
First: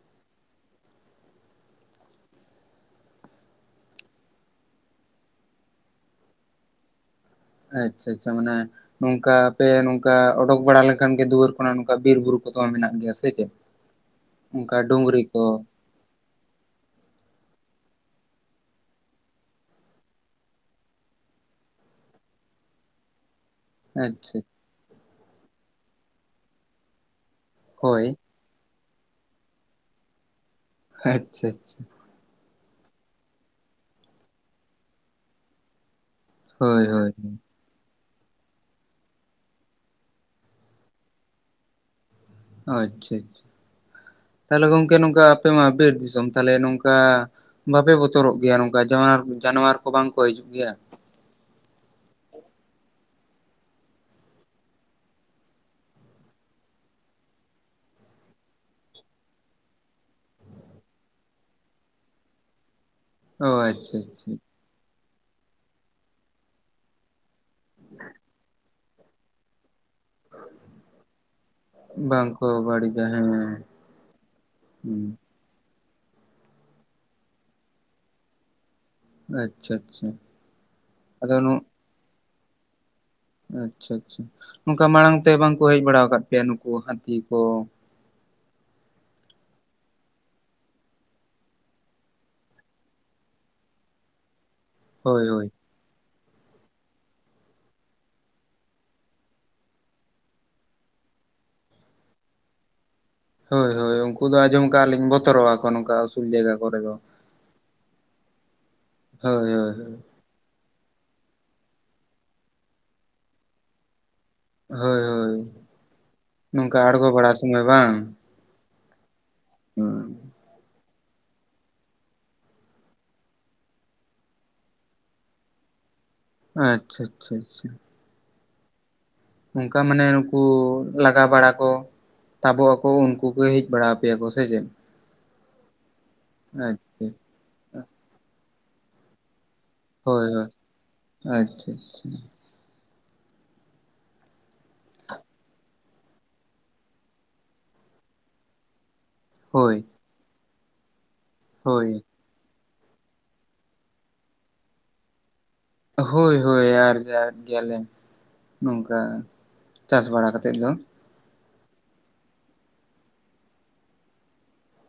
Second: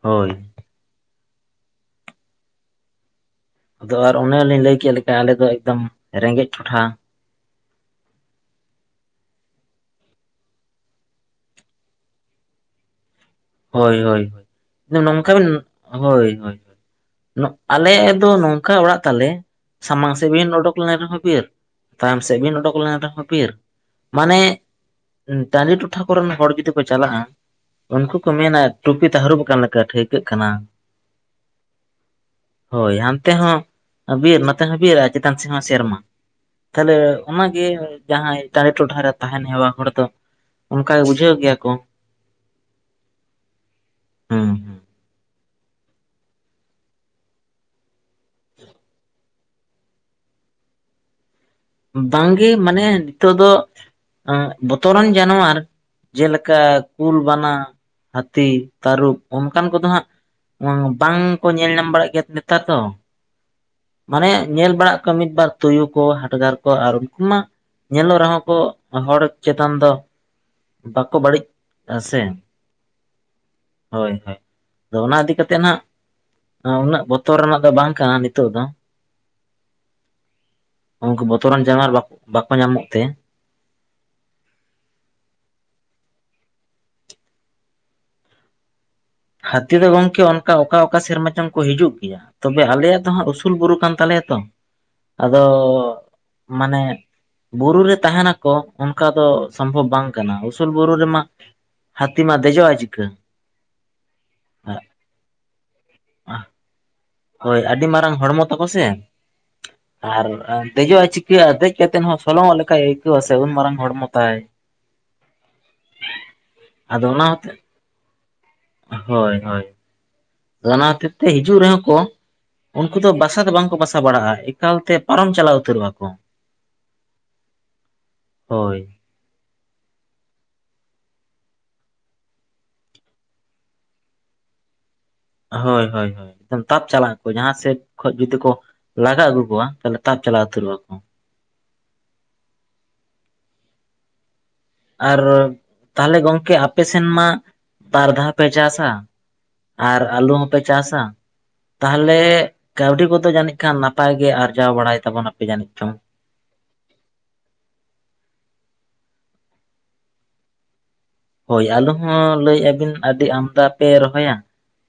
ᱦᱳᱭ᱾ ᱟᱫᱚ ᱟᱨ ᱚᱱᱮᱚᱞᱤᱧ ᱞᱟᱹᱭ ᱠᱮᱫ ᱞᱮᱠᱟ ᱟᱞᱮᱫ ᱫᱚ ᱮᱠᱫᱚᱢ ᱨᱮᱸᱜᱮᱡ ᱴᱚᱴᱷᱟ᱾ ᱟᱪᱪᱷᱟ ᱟᱪᱪᱷᱟ ᱢᱟᱱᱮᱼᱼ ᱱᱚᱝᱠᱟ ᱯᱮ ᱱᱚᱝᱠᱟ ᱚᱰᱩᱠ ᱵᱟᱲᱟ ᱞᱮᱱᱠᱷᱟᱱ ᱜᱮ ᱫᱩᱣᱟᱹᱨ ᱠᱷᱚᱱᱟᱜ ᱱᱚᱝᱠᱟ ᱵᱤᱨᱵᱩᱨᱩ ᱠᱚᱫᱚᱢᱟ ᱢᱮᱱᱟᱜ ᱜᱮᱭᱟ ᱥᱮ ᱪᱮ? ᱦᱳᱭ ᱦᱳᱭ ᱦ ᱱᱚᱝᱠᱟ ᱵᱮᱱ ᱦᱳᱜᱼᱼ ᱟᱞᱮᱭᱟᱜ ᱫᱚ ᱱᱚᱝᱠᱟ ᱚᱲᱟᱜ ᱛᱟᱞᱮ ᱥᱟᱢᱟᱝ ᱥᱮᱫ ᱵᱤᱱ ᱩᱰᱩᱠ ᱞᱮᱱ ᱨᱮᱦᱚᱸ ᱵᱤᱨ, ᱛᱟᱭᱚᱢ ᱥᱮᱫ ᱵᱤᱱ ᱚᱰᱚᱠ ᱞᱮᱱ ᱨᱮᱦᱚᱸ ᱵᱤᱨ, ᱟᱪᱪᱷᱟ ᱢᱟᱱᱮ ᱴᱟᱹᱰᱤ ᱴᱚᱴᱷᱟ ᱠᱚᱨᱮᱱ ᱦᱚᱲ ᱡᱩᱫᱤ ᱠᱚ ᱪᱟᱞᱟᱜᱼᱟ ᱦᱳᱭ ᱩᱱᱠᱩᱼᱼ ᱠᱚ ᱢᱮᱱᱟ ᱴᱩᱯᱤ ᱛᱮ ᱦᱟᱹᱨᱩᱵ ᱟᱠᱟᱱ ᱞᱮᱠᱟ ᱴᱷᱟᱹᱣᱠᱟᱹᱜ ᱠᱟᱱᱟ᱾ ᱟᱪᱪᱷᱟ ᱟᱪᱪᱷᱟ᱾ ᱦᱳᱭ ᱦᱟᱱᱛᱮ ᱦᱚᱸ ᱵᱤᱨ ᱱᱛᱮ ᱦᱚᱸ ᱵᱤᱨ ᱪᱮᱛᱟᱱ ᱥᱮᱫ ᱦᱚᱸ ᱥᱮᱨᱢᱟ ᱦᱳᱭ ᱛᱟᱦᱚᱞᱮ ᱦᱳᱭ ᱚᱱᱟᱼᱼ ᱡᱟᱦᱟᱸᱭ ᱪᱟᱨᱮ ᱴᱚᱴᱷᱟᱨᱮ ᱛᱟᱦᱮᱱ ᱦᱮᱣᱟ ᱦᱚᱲ ᱫᱚ ᱚᱱᱠᱟᱜ ᱵᱩᱡᱷᱟᱹᱣ ᱜᱮᱭᱟ ᱠᱚ᱾ ᱟᱪᱪᱷᱟ ᱟᱪᱪᱷᱟ᱾ ᱦᱩᱸ ᱛᱟᱦᱚᱞᱮ ᱜᱚᱝᱠᱮ ᱱᱚᱝᱠᱟ ᱟᱯᱮ ᱢᱟ ᱵᱤᱨ ᱫᱤᱥᱚᱢ ᱛᱟᱦᱚᱞᱮ ᱱᱚᱝᱼᱠᱟ ᱵᱟᱯᱮ ᱵᱚᱛᱚᱨᱼᱼ ᱩᱛᱚᱨᱚᱜ ᱜᱮᱭᱟ ᱱᱚᱝᱠᱟ ᱡᱟᱱᱣ ᱡᱟᱱᱣᱟᱨ ᱠᱚ ᱵᱟᱝ ᱠᱚ ᱦᱤᱡᱩᱜ ᱜᱮᱭᱟ᱾ ᱵᱟᱝᱜᱮ ᱢᱟᱱᱮ ᱱᱤᱛᱚᱜ ᱫᱚ ᱵᱚᱛᱚ ᱨᱟᱱ ᱡᱟᱱᱣᱟᱨᱼᱼ ᱡᱮᱞᱮᱠᱟ ᱠᱩᱞ ᱵᱟᱱᱟ ᱦᱟᱹᱛᱤ ᱛᱟᱹᱨᱩᱵ ᱚᱱᱠᱟᱱ ᱠᱚᱫᱚ ᱦᱟᱸᱜᱼᱼ ᱵᱟᱝ ᱵᱟᱝ ᱠᱚ ᱧᱮᱞ ᱧᱟᱢ ᱵᱟᱲᱟᱜ ᱜᱮᱭᱟ ᱱᱮᱛᱟᱨ ᱫᱚ ᱚ ᱟᱪᱪᱷᱟ ᱢᱟᱱᱮ ᱟᱪᱪᱷᱟ ᱧᱮᱞ ᱵᱟᱲᱟᱜ ᱠᱚᱣᱟ ᱢᱤᱫ ᱵᱟᱨ ᱛᱩᱭᱩ ᱠᱚ ᱦᱟᱴᱜᱟᱨ ᱠᱚᱼᱼ ᱟᱨ ᱩᱱᱠᱩ ᱢᱟ ᱧᱮᱞᱚᱜ ᱨᱮᱦᱚᱸ ᱠᱚ ᱦᱚᱲ ᱪᱮᱛᱟᱱ ᱫᱚᱼᱼ ᱵᱟᱠᱚ ᱵᱟᱹᱲᱤᱡ ᱟ ᱥᱮ ᱵᱟᱝᱠᱚ ᱵᱟᱹᱲᱤᱡᱟ ᱦᱮᱸ ᱾ᱦᱳᱭ ᱦᱳᱭ ᱟᱫᱚ ᱦᱩᱸ ᱚᱱᱟ ᱤᱫᱤ ᱠᱟ ᱠᱟᱛᱮᱜ ᱦᱱᱟᱜ ᱩᱱᱟᱹᱜ ᱵᱚᱛᱚᱨ ᱨᱮᱱᱟᱜ ᱫᱚ ᱵᱟᱝ ᱠᱟᱱᱟ ᱱᱤᱛᱚᱜ ᱫᱚ᱾ ᱟᱪᱪᱷᱟ ᱟᱪᱪᱷᱟ ᱟᱫᱚᱼᱼ ᱟᱨ ᱵᱟᱠᱚ ᱧᱟᱢᱚᱜ ᱛᱮ᱾ ᱟᱪᱪᱷᱟ ᱟᱪᱪᱷᱟ ᱱᱚᱝᱼᱠᱟ ᱢᱟᱲᱟᱝ ᱛᱮ ᱵᱟᱝᱠᱚ ᱦᱮᱡ ᱵᱟᱲᱟ ᱟᱠᱟᱫ ᱯᱮᱭᱟ ᱱᱩᱠᱩ ᱦᱟᱹᱛᱤ ᱠᱚ᱾ ᱦᱟᱹᱛᱤ ᱫᱚ ᱜᱚᱢᱠᱮ ᱚᱱᱠᱟ ᱚᱠᱟ ᱚᱠᱟ ᱥᱮᱨᱢᱟ ᱪᱚᱝ ᱠᱚ ᱦᱤᱡᱩᱜ ᱜᱮᱭᱟ᱾ ᱛᱚᱵᱮ ᱟᱞᱮᱭᱟᱜ ᱫᱚ ᱦᱟᱸᱜ ᱩᱥᱩᱞ ᱵᱩᱨᱩ ᱠᱟᱱ ᱛᱟᱞᱮᱭᱟ ᱛᱚ ᱦᱳᱭ ᱟᱫᱚ ᱦᱳᱭ ᱢᱟᱱᱮᱼᱼ ᱵᱩᱨᱩ ᱨᱮ ᱛᱟᱦᱮ ᱱᱟᱠᱚ ᱚᱱᱠᱟ ᱫᱚ ᱥᱚᱢᱵᱷᱚᱵ ᱵᱟᱝ ᱠᱟᱱᱟ ᱩᱥᱩᱞ ᱵᱩᱨᱩ ᱨᱮᱢᱟ, ᱦᱛᱤᱢᱟ ᱫᱽᱫᱮ ᱡᱼᱟ ᱪᱤᱠᱟᱹ? ᱦᱳᱭ ᱦᱳᱭ ᱩᱱᱠᱩ ᱫᱚ ᱟᱸᱡᱚᱢ ᱠᱟᱜᱼᱟ ᱞᱤᱧ ᱵᱚᱛᱚᱨᱚᱜ ᱟᱠᱚ ᱱᱚᱝᱠᱟ ᱩᱥᱩᱞ ᱡᱟᱭᱜᱟ ᱠᱚᱨᱮ ᱫᱚ᱾ ᱦᱳᱭ ᱟᱹᱰᱤ ᱢᱟᱨᱟᱝ ᱦᱚᱲᱢᱚ ᱛᱟᱠᱚ ᱥᱮ ᱦᱳᱭ ᱦᱳᱭ ᱦᱳᱭ, ᱟᱨ ᱫᱮᱡᱚᱜᱟᱭ ᱪᱤᱠᱟᱹᱜᱼᱟ ᱫᱮᱡ ᱠᱟᱛᱮᱮᱫ ᱦᱚᱸ ᱥᱚᱞᱚᱝᱚᱜ ᱞᱮᱠᱟᱭ ᱟᱹᱭᱠᱟᱹᱣᱟ ᱥᱮ ᱩᱱ ᱢᱟᱨᱟᱝ ᱦᱚᱲᱢᱚ ᱛᱟᱭᱼᱼ ᱦᱳᱭ ᱦᱳᱭ ᱱᱚᱝᱠᱟ ᱟᱫᱚ ᱟᱬᱜᱚ ᱚᱱᱟ ᱵᱟᱲᱟ ᱦᱚᱛᱮᱡ ᱥᱚᱢᱚᱭ ᱵᱟᱝ ᱦᱳᱭ ᱦᱳᱭ, ᱦᱮᱸ ᱚᱱᱟ ᱦᱚᱛᱤᱨ ᱛᱮ ᱦᱤᱡᱩᱜ ᱨᱮᱦᱚᱸ ᱠᱚ, ᱩᱱᱠᱩ ᱫᱚ ᱵᱟᱥᱟ ᱫᱚ ᱵᱟᱝᱠᱚ ᱵᱟᱥᱟ ᱵᱟᱲᱟᱜᱼᱟ ᱮᱠᱟᱞᱛᱮ ᱯᱟᱨᱚᱢ ᱪᱟᱞᱟᱣ ᱩᱛᱟᱹᱨᱚᱜ ᱟᱠᱚ ᱟᱪᱪᱷᱟ ᱟᱪᱪᱷᱟ ᱟᱪᱪᱷᱟ᱾ ᱦᱳᱭ᱾ ᱚᱱᱠᱟ ᱢᱟᱱᱮ ᱱᱩᱠᱩ ᱞᱟᱜᱟᱣ ᱵᱟᱲᱟ ᱠᱚ ᱛᱟᱵᱚᱜ ᱟᱠᱚ ᱩᱱᱠᱩ ᱠᱚ ᱦᱮᱡ ᱵᱟᱲᱟ ᱟ ᱯᱮᱭᱟ ᱠᱚ ᱥᱮ ᱪᱮ? ᱦᱳᱭ ᱦᱳᱭ ᱦᱳᱭ ᱮᱠᱫᱚᱢ ᱛᱟᱯ ᱟᱪᱪᱷᱟ ᱪᱟᱞᱟᱜ ᱟᱠᱚ ᱡᱟᱦᱟᱸ ᱥᱮᱫ ᱠᱷᱚᱡ ᱡᱩᱫᱤ ᱠᱚ ᱞᱟᱜᱟ ᱟᱹᱜᱩ ᱠᱚᱣᱟ᱾ ᱛᱟᱦᱞᱮ ᱛᱟᱯ ᱦᱳᱭ ᱪᱞᱟ ᱦᱳᱭ ᱛᱩᱨ ᱨᱚᱜᱼᱟ ᱠᱚ ᱟᱪᱪᱷᱟ ᱟᱪᱪᱷᱟ ᱟᱨ ᱛᱟᱦᱚᱞᱮ ᱜᱚᱝᱠᱮ ᱟᱯ ᱥᱮᱱ ᱢᱟ ᱵᱟᱨ ᱫᱷᱟᱣ ᱯᱮ ᱪᱟ ᱥᱟ ᱦᱳᱭ ᱟᱨ ᱟᱹᱞᱩ ᱦᱚᱸᱯᱮ ᱪᱟᱥᱟ ᱦᱳᱭ ᱛᱟᱦᱚᱞᱮᱼᱼ ᱠᱟᱹᱣᱰᱤ ᱠᱚᱫᱚ ᱡᱟᱹᱱᱤᱡ ᱠᱷᱟᱱ ᱱᱟᱯᱟᱭ ᱜᱮ ᱟᱨᱡᱟᱣ ᱵᱟᱲᱟᱭ ᱛᱟᱵᱚᱱᱟᱯᱮ ᱡᱟᱹᱱᱤᱡ ᱪᱚᱝ? ᱦᱳᱭ ᱦᱳᱭ ᱟᱨᱡ ᱜᱮᱭᱟᱞᱮ ᱱᱚᱝᱠᱟ ᱪᱟᱥ ᱵᱟᱲᱟ ᱠᱟᱛᱮᱫ ᱫᱚ ᱦᱳᱭ ᱟᱞᱚ ᱦᱚᱸ ᱞᱟᱹᱭᱮᱫᱼᱟᱵᱤᱱ ᱟᱹᱰᱤ ᱟᱢᱫᱟ ᱯᱮ ᱨᱚᱦᱚᱭᱟ᱾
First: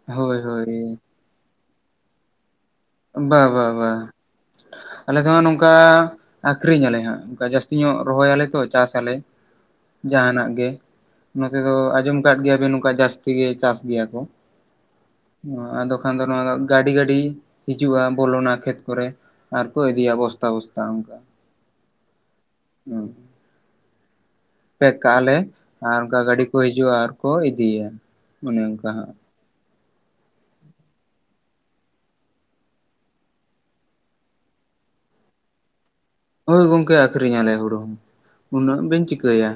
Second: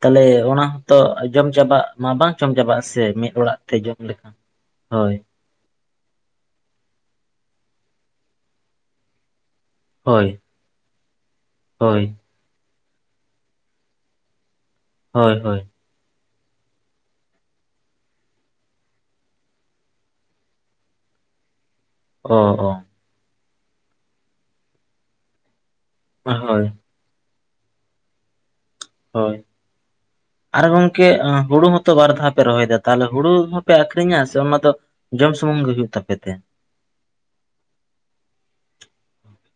ᱛᱟᱦᱚᱞᱮ ᱦᱳᱭ ᱦᱳᱭ ᱚᱱᱟᱛᱚ ᱡᱚᱢ ᱪᱟᱵᱟᱜ ᱢᱟ ᱵᱟᱝ ᱡᱚᱢ ᱪᱟᱵᱟᱜᱼᱟ ᱥᱮ ᱢᱤᱫ ᱚᱲᱟᱜ ᱛᱮ ᱡᱚᱢ ᱞᱮᱠᱷᱟᱱ ᱦᱳᱭ᱾ ᱱᱚᱜ ᱱᱚᱝᱠᱟ ᱟᱠᱷᱨᱤᱧ ᱟᱞᱮ ᱦᱟᱸᱜ ᱚᱱᱠᱟ ᱡᱟᱹᱥᱛᱤ ᱧᱚᱜ ᱨᱚᱦᱚᱞᱮ ᱛᱚ ᱪᱟᱥ ᱟᱞᱮ ᱦᱳᱭ ᱡᱟᱦᱟᱱᱟᱜ ᱜᱮᱼᱼ ᱱᱚᱛᱮ ᱫᱚ ᱦᱳᱭ ᱟᱸᱡᱚᱢ ᱟᱠᱟᱫ ᱜᱮᱭᱟᱵ ᱱᱚᱝᱠᱟ ᱡᱟᱹᱥᱛᱤ ᱜᱮ ᱪᱟᱥ ᱜᱮᱭᱟ ᱠᱚ ᱦᱳᱭ ᱦᱳᱭ ᱟᱫᱚᱼᱼ ᱠᱷᱟᱱ ᱫᱚ ᱱᱚᱣᱟ ᱫᱚ ᱜᱟᱹᱰᱤ ᱜᱟᱹᱰᱤᱼᱼ ᱦᱤᱡᱩᱜᱼᱟ ᱵᱚᱞᱚᱱᱟ ᱠᱷᱮᱛ ᱠᱚᱨᱮ ᱟᱨᱠᱚ ᱤᱫᱤᱭᱟ ᱵᱚᱥᱛᱟ ᱵᱚᱥᱛᱟ ᱚᱱᱠᱟᱼᱼ ᱚ ᱚ ᱦᱩᱢ ᱯᱮᱠ ᱠᱟᱜ ᱟ ᱞᱮᱮ ᱟᱨ ᱚᱱᱠᱟ ᱜᱟᱹᱰᱤ ᱠᱚ ᱦᱳᱭ ᱦᱤᱡᱩᱜᱼᱟ ᱟᱨ ᱠᱚ ᱤᱫᱤᱭᱟ ᱚᱱᱮ ᱚᱱᱠᱟ ᱦᱟᱸᱜᱼᱼ ᱦᱳᱭ ᱟᱨ ᱜᱚᱝᱼᱠᱮ ᱦᱩᱲᱩ ᱦᱚᱸᱚᱛᱚ ᱵᱟᱨ ᱫᱷᱟᱣ ᱯᱮ ᱨᱚᱦᱚᱭᱮᱫᱟ ᱛᱟᱦᱞᱮ ᱦᱩᱲᱩ ᱦᱚᱸᱯᱮ ᱟᱠᱷᱨᱤᱧᱟ ᱥᱮ ᱚᱱᱟ ᱫᱚ? ᱡᱚᱢ ᱥᱩᱢᱩᱝ ᱜᱮ ᱦ ᱦᱩᱭᱩᱜ ᱛᱟᱯᱮ ᱛᱮ? ᱦᱳᱭ ᱜᱚᱝᱠᱮ ᱟᱠᱷᱨᱤᱧ ᱟᱞᱮ ᱦᱩᱲᱩ ᱦᱚᱸ ᱩᱱᱟᱹᱜ ᱵᱮᱱ ᱪᱤᱠᱟᱹᱭᱟ?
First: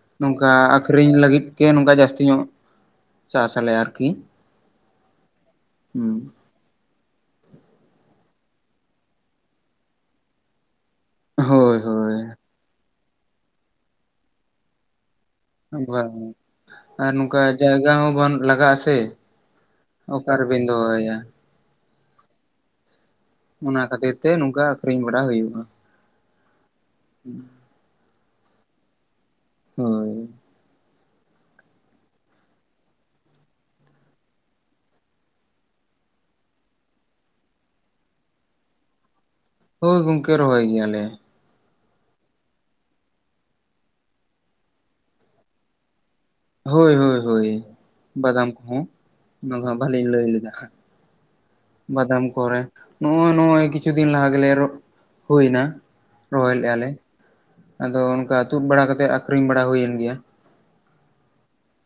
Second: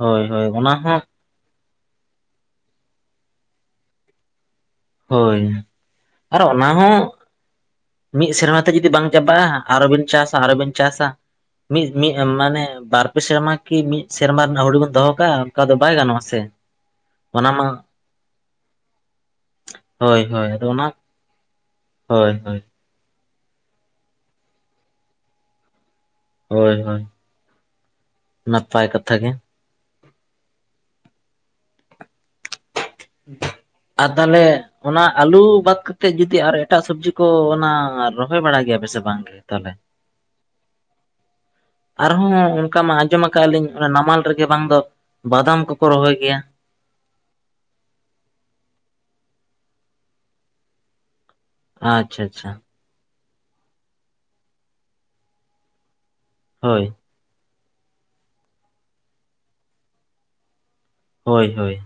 ᱦᱳᱭ ᱦᱳᱭ ᱱᱚᱝᱠᱟ ᱚᱱᱟ ᱦᱚᱸ ᱟᱹᱠᱷᱨᱤᱧ ᱞᱟᱹᱜᱤᱫ ᱜᱮ ᱱᱚᱝᱠᱟ ᱡᱟᱹᱥᱛᱤ ᱧᱚᱜ ᱪᱟᱥᱟᱞᱮ ᱟᱨᱠᱤ᱾ ᱦᱳᱭᱼᱼ ᱚᱱᱟ ᱦᱚᱸ ᱢᱤᱫ ᱥᱮᱨᱢᱟ ᱛᱮ ᱡᱩᱫᱤ ᱵᱟᱝ ᱪᱟᱵᱟᱜᱼᱟ ᱟᱨᱚ ᱵᱤᱱ ᱪᱟᱥᱟ ᱟᱨᱚ ᱵᱤᱱ ᱪᱟᱥᱟ, ᱦᱳᱭ ᱢᱤᱫ ᱢᱤᱫ ᱦᱳᱭ ᱢᱟᱱᱮ ᱵᱟᱨ ᱯᱮ ᱥᱮᱨᱢᱟ ᱠᱤ ᱢᱤᱫ ᱥᱮᱨᱢᱟ ᱨᱮᱱᱟᱜ ᱦᱩᱰᱤ ᱵᱚᱱ ᱫᱚᱦᱚ ᱠᱟᱜᱼᱟ᱾ ᱫᱚ ᱵᱟᱭ ᱵᱟᱝ ᱜᱟᱱᱚᱜᱼᱟ ᱥᱮ ᱟᱨ ᱱᱚᱝᱠᱟ ᱚᱱᱟ ᱢᱟ ᱡᱟᱭᱜᱟ ᱦᱚᱸ ᱵᱟᱝ ᱞᱟᱜᱟᱜᱼᱟ ᱥᱮ ᱦᱳᱭ ᱚᱠᱟ ᱦᱳᱭ ᱟᱫᱚ ᱨᱮᱵᱤᱱ ᱚᱱᱟ ᱫᱚᱦᱚᱭᱟ᱾ ᱦᱳᱭ ᱦᱳᱭ ᱚᱱᱟ ᱠᱷᱟᱹᱛᱤᱨ ᱛᱮ ᱱᱚᱝᱠᱟ ᱟᱠᱷᱨᱤᱧ ᱵᱟᱲᱟ ᱦᱩᱭᱩᱜᱼᱟ᱾ ᱦᱳᱭ ᱦᱳᱭ ᱱᱟᱯᱟᱭ ᱠᱟᱛᱷᱟ ᱜᱮ ᱦᱳᱭ ᱟᱨ ᱛᱟᱦᱚᱞᱮ ᱚᱱᱟ ᱟᱞᱩ ᱵᱟᱫ ᱠᱟᱛᱮᱜ ᱡᱩᱫᱤ ᱟᱨ ᱮᱴᱟᱜ ᱥᱚᱵᱡᱤ ᱠᱚ ᱚᱱᱟ ᱨᱚᱦᱚᱭ ᱵᱟᱲᱟᱭ ᱜᱮᱭᱟ ᱵᱮᱥᱮ ᱵᱟᱝ? ᱛᱟᱦᱚᱞᱮ ᱦᱳᱭ ᱜᱚᱝᱠᱮ ᱨᱚᱦᱚᱭ ᱜᱮᱭᱟᱞᱮ᱾ ᱟᱨᱦᱚᱸ ᱚᱱᱠᱟ ᱢᱟ ᱟᱸᱡᱚᱢ ᱟᱠᱟᱫᱼᱟ ᱞᱤᱧ ᱚᱱᱟ ᱱᱟᱢᱟᱞ ᱨᱮᱜᱮ ᱵᱟᱝ ᱫᱚᱼᱼ ᱵᱟᱫᱟᱢ ᱠᱚᱠᱚ ᱨᱚᱦᱚᱭ ᱜᱮᱭᱟ? ᱦᱳᱭ ᱦᱳᱭ ᱦᱳᱭ ᱵᱟᱫᱟᱢ ᱠᱚᱦᱚᱸ ᱚᱱᱟ ᱫᱚ ᱵᱟᱹᱞᱤᱧ ᱞᱟᱹᱭ ᱞᱮᱫᱟ᱾ ᱟᱪᱪᱷᱟ ᱵᱟᱫᱟᱢ ᱟᱪᱪᱷᱟ ᱠᱚᱨᱮ ᱱᱚᱜᱼᱚᱭ ᱱᱚᱜᱼᱚᱭ ᱠᱤᱪᱷᱩ ᱫᱤᱱ ᱞᱟᱦᱟ ᱜᱮᱞᱮ ᱮᱨᱚᱜ ᱦᱩᱭᱱᱟ᱾ ᱨᱚᱦᱚᱭ ᱞᱮᱫ ᱟ ᱦᱳᱭ ᱞᱮ ᱟᱫᱚ ᱚᱱᱠᱟ ᱛᱩᱫ ᱵᱟᱲᱟ ᱠᱟᱛᱮ ᱟᱠᱷᱨᱤᱧ ᱵᱟᱲᱟ ᱦᱩᱭᱮᱱ ᱜᱮᱭᱟ᱾ ᱦᱳᱭ ᱦᱳᱭ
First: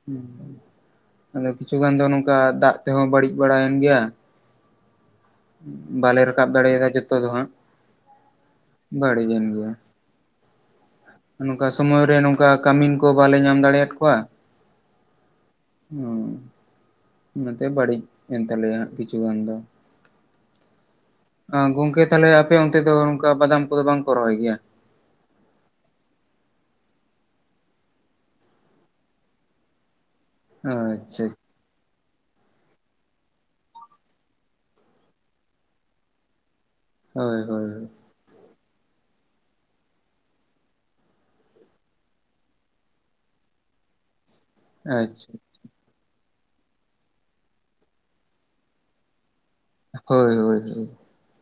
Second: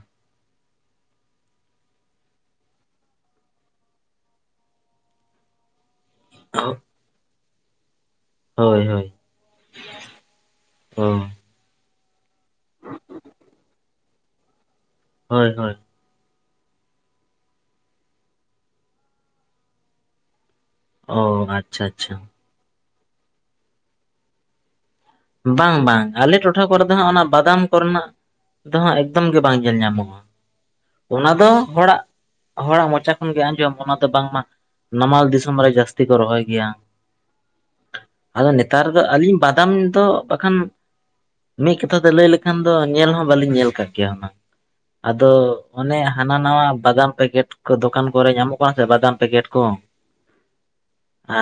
ᱦᱮ ᱟᱫᱚ ᱠᱤᱪᱷᱩ ᱜᱟᱱ ᱫᱚ ᱱᱚᱝᱠᱟ ᱫᱟᱜ ᱛᱮᱦᱚᱸ ᱵᱟᱹᱲᱤᱡ ᱵᱟᱲᱟᱭᱮᱱ ᱜᱮᱭᱟ᱾ ᱵᱟᱞᱮ ᱨᱟᱠᱟᱵ ᱫᱟᱲᱮ ᱭᱟᱫᱟ ᱡᱚᱛᱚ ᱫᱚ ᱦᱟᱸᱜ᱾ ᱦᱳᱭ ᱦᱳᱭ ᱵᱟᱹᱲᱤᱡ ᱮᱱ ᱜᱮᱭᱟ᱾ ᱚ ᱱᱚᱝᱠᱟ ᱥᱳᱢᱚᱭ ᱨᱮ ᱱᱚᱝᱠᱟ ᱠᱟᱢᱤᱱ ᱠᱚ ᱵᱟᱞᱮ ᱧᱟᱢ ᱫᱟᱲᱮᱭᱟᱫ ᱠᱚᱣᱟ᱾ ᱦᱳᱭ-ᱦᱳᱭ᱾ ᱚᱸ᱾ ᱚᱱᱟᱛᱮ ᱵᱟᱲᱤᱡ ᱮᱱ ᱛᱟᱞᱮᱭᱟ ᱦᱟᱸᱜ ᱠᱤᱪᱷᱩ ᱜᱟᱱ ᱫᱚᱸ᱾ ᱚ ᱟᱸ ᱟᱪᱪᱷᱟ ᱜᱚᱝᱠᱮ, ᱟᱪᱪᱷᱟ ᱛᱟᱞᱮ ᱟᱯᱮ ᱚᱱᱛᱮ ᱫᱚ ᱚᱝᱠᱟ ᱵᱟᱫᱟᱢ ᱠᱚᱫᱚ ᱵᱟᱝᱠᱚ ᱨᱚᱦᱚᱭ ᱜᱮᱭᱟ? ᱵᱟᱝ-ᱵᱟᱝ, ᱟᱞᱮ ᱴᱚᱴᱷᱟ ᱠᱚᱨᱮ ᱫᱚ ᱦᱟᱸᱜ ᱚᱱᱟ ᱵᱟᱫᱟᱢ ᱠᱚᱨᱱᱟᱜ ᱫᱚᱦᱟᱸᱜ ᱮᱠᱫᱚᱢ ᱜᱮ ᱵᱟᱝ ᱧᱮᱞ ᱧᱟᱢᱚᱜᱼᱟ, ᱟᱪᱪᱷᱟ ᱚᱱᱟ ᱫᱚ ᱦᱚᱲᱟᱜ ᱦᱚᱲᱟᱜ ᱢᱚᱪᱟ ᱠᱷᱚᱱ ᱜᱮ ᱟᱸᱡᱚᱢ ᱚᱱᱟ ᱫᱚ ᱵᱟᱝᱢᱟ ᱱᱟᱢᱟᱞ ᱫᱤᱥᱚᱢ ᱨᱮ ᱡᱟᱹᱥᱛᱤ ᱠᱚ ᱨᱚᱦᱚᱭ ᱜᱮᱭᱟᱸ᱾ ᱦᱳᱭ, ᱦᱳᱭ, ᱦᱳᱭ᱾ ᱟᱫᱚ ᱱᱮᱛᱟᱨ ᱫᱚ ᱟᱹᱞᱤᱧ ᱵᱟᱫᱟᱢ ᱛᱚ ᱵᱟᱠᱷᱟᱱ ᱢᱤᱜ ᱠᱟᱛᱷᱟ ᱛᱮ ᱞᱟᱹᱭ ᱞᱮᱠᱷᱟᱱ ᱫᱚ ᱧᱮᱞ ᱦᱚᱸ ᱵᱟᱹᱞᱤᱧ ᱧᱮᱞ ᱠᱟᱜ ᱜᱮᱭᱟ ᱚᱱᱟ᱾ ᱟᱫᱚ ᱟᱪᱪᱷᱟ ᱚᱱᱮ ᱦᱟᱱᱟ-ᱱᱟᱣᱟ ᱵᱟᱫᱟᱢ ᱯᱮᱠᱮᱴ ᱠᱚ, ᱫᱚᱠᱟᱱ ᱠᱚᱨᱮ ᱧᱟᱢᱚᱜ ᱠᱟᱱᱟ ᱥᱮ ᱵᱟᱫᱟᱢ ᱯᱮᱠᱮᱴ ᱠᱚᱸ᱾ ᱦᱳᱭ, ᱦᱳᱭ, ᱦᱳᱭ᱾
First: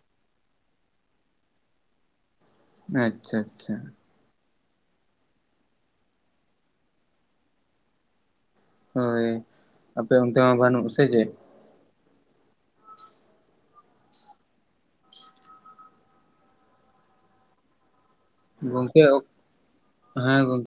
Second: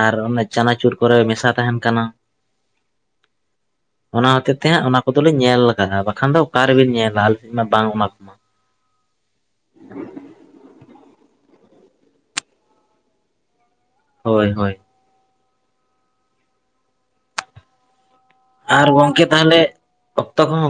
ᱟᱨ ᱚᱱᱮ ᱪᱟᱱᱟᱪᱩᱨ ᱠᱚᱨᱮ ᱢᱮᱥᱟ ᱛᱟᱦᱮᱱ ᱠᱟᱱᱟ᱾ ᱟᱼᱪᱪᱟ-ᱪᱟ᱾ ᱚᱱᱟ ᱦᱚᱛᱮᱡ ᱛᱮ ᱦᱟᱸᱜ ᱚᱱᱟ ᱠᱚᱫᱚᱞᱤᱧ ᱧᱮᱞ ᱟᱠᱟᱜᱼᱟ ᱵᱟᱠᱷᱟᱱ ᱫᱚ ᱚᱠᱟ ᱨᱮᱵᱤᱱ ᱧᱮᱞᱟ ᱟᱞᱤᱧ ᱢᱟ ᱵᱟᱝ ᱚᱱᱟ ᱠᱚᱢᱟ᱾ ᱦᱳᱭ, ᱟᱯᱮ ᱚᱱᱛᱮ ᱦᱚᱸ ᱵᱟᱹᱱᱩᱜ ᱥᱮ ᱪᱮᱜ? ᱦᱳᱭ-ᱦᱳᱭ᱾ ᱟᱨ ᱜᱚᱝᱠᱮ, ᱛᱟᱦᱞᱮ ᱚᱠᱛᱚ ᱦᱮᱸ ᱠᱚ ᱜᱚᱝᱠᱮ ᱦᱚᱸ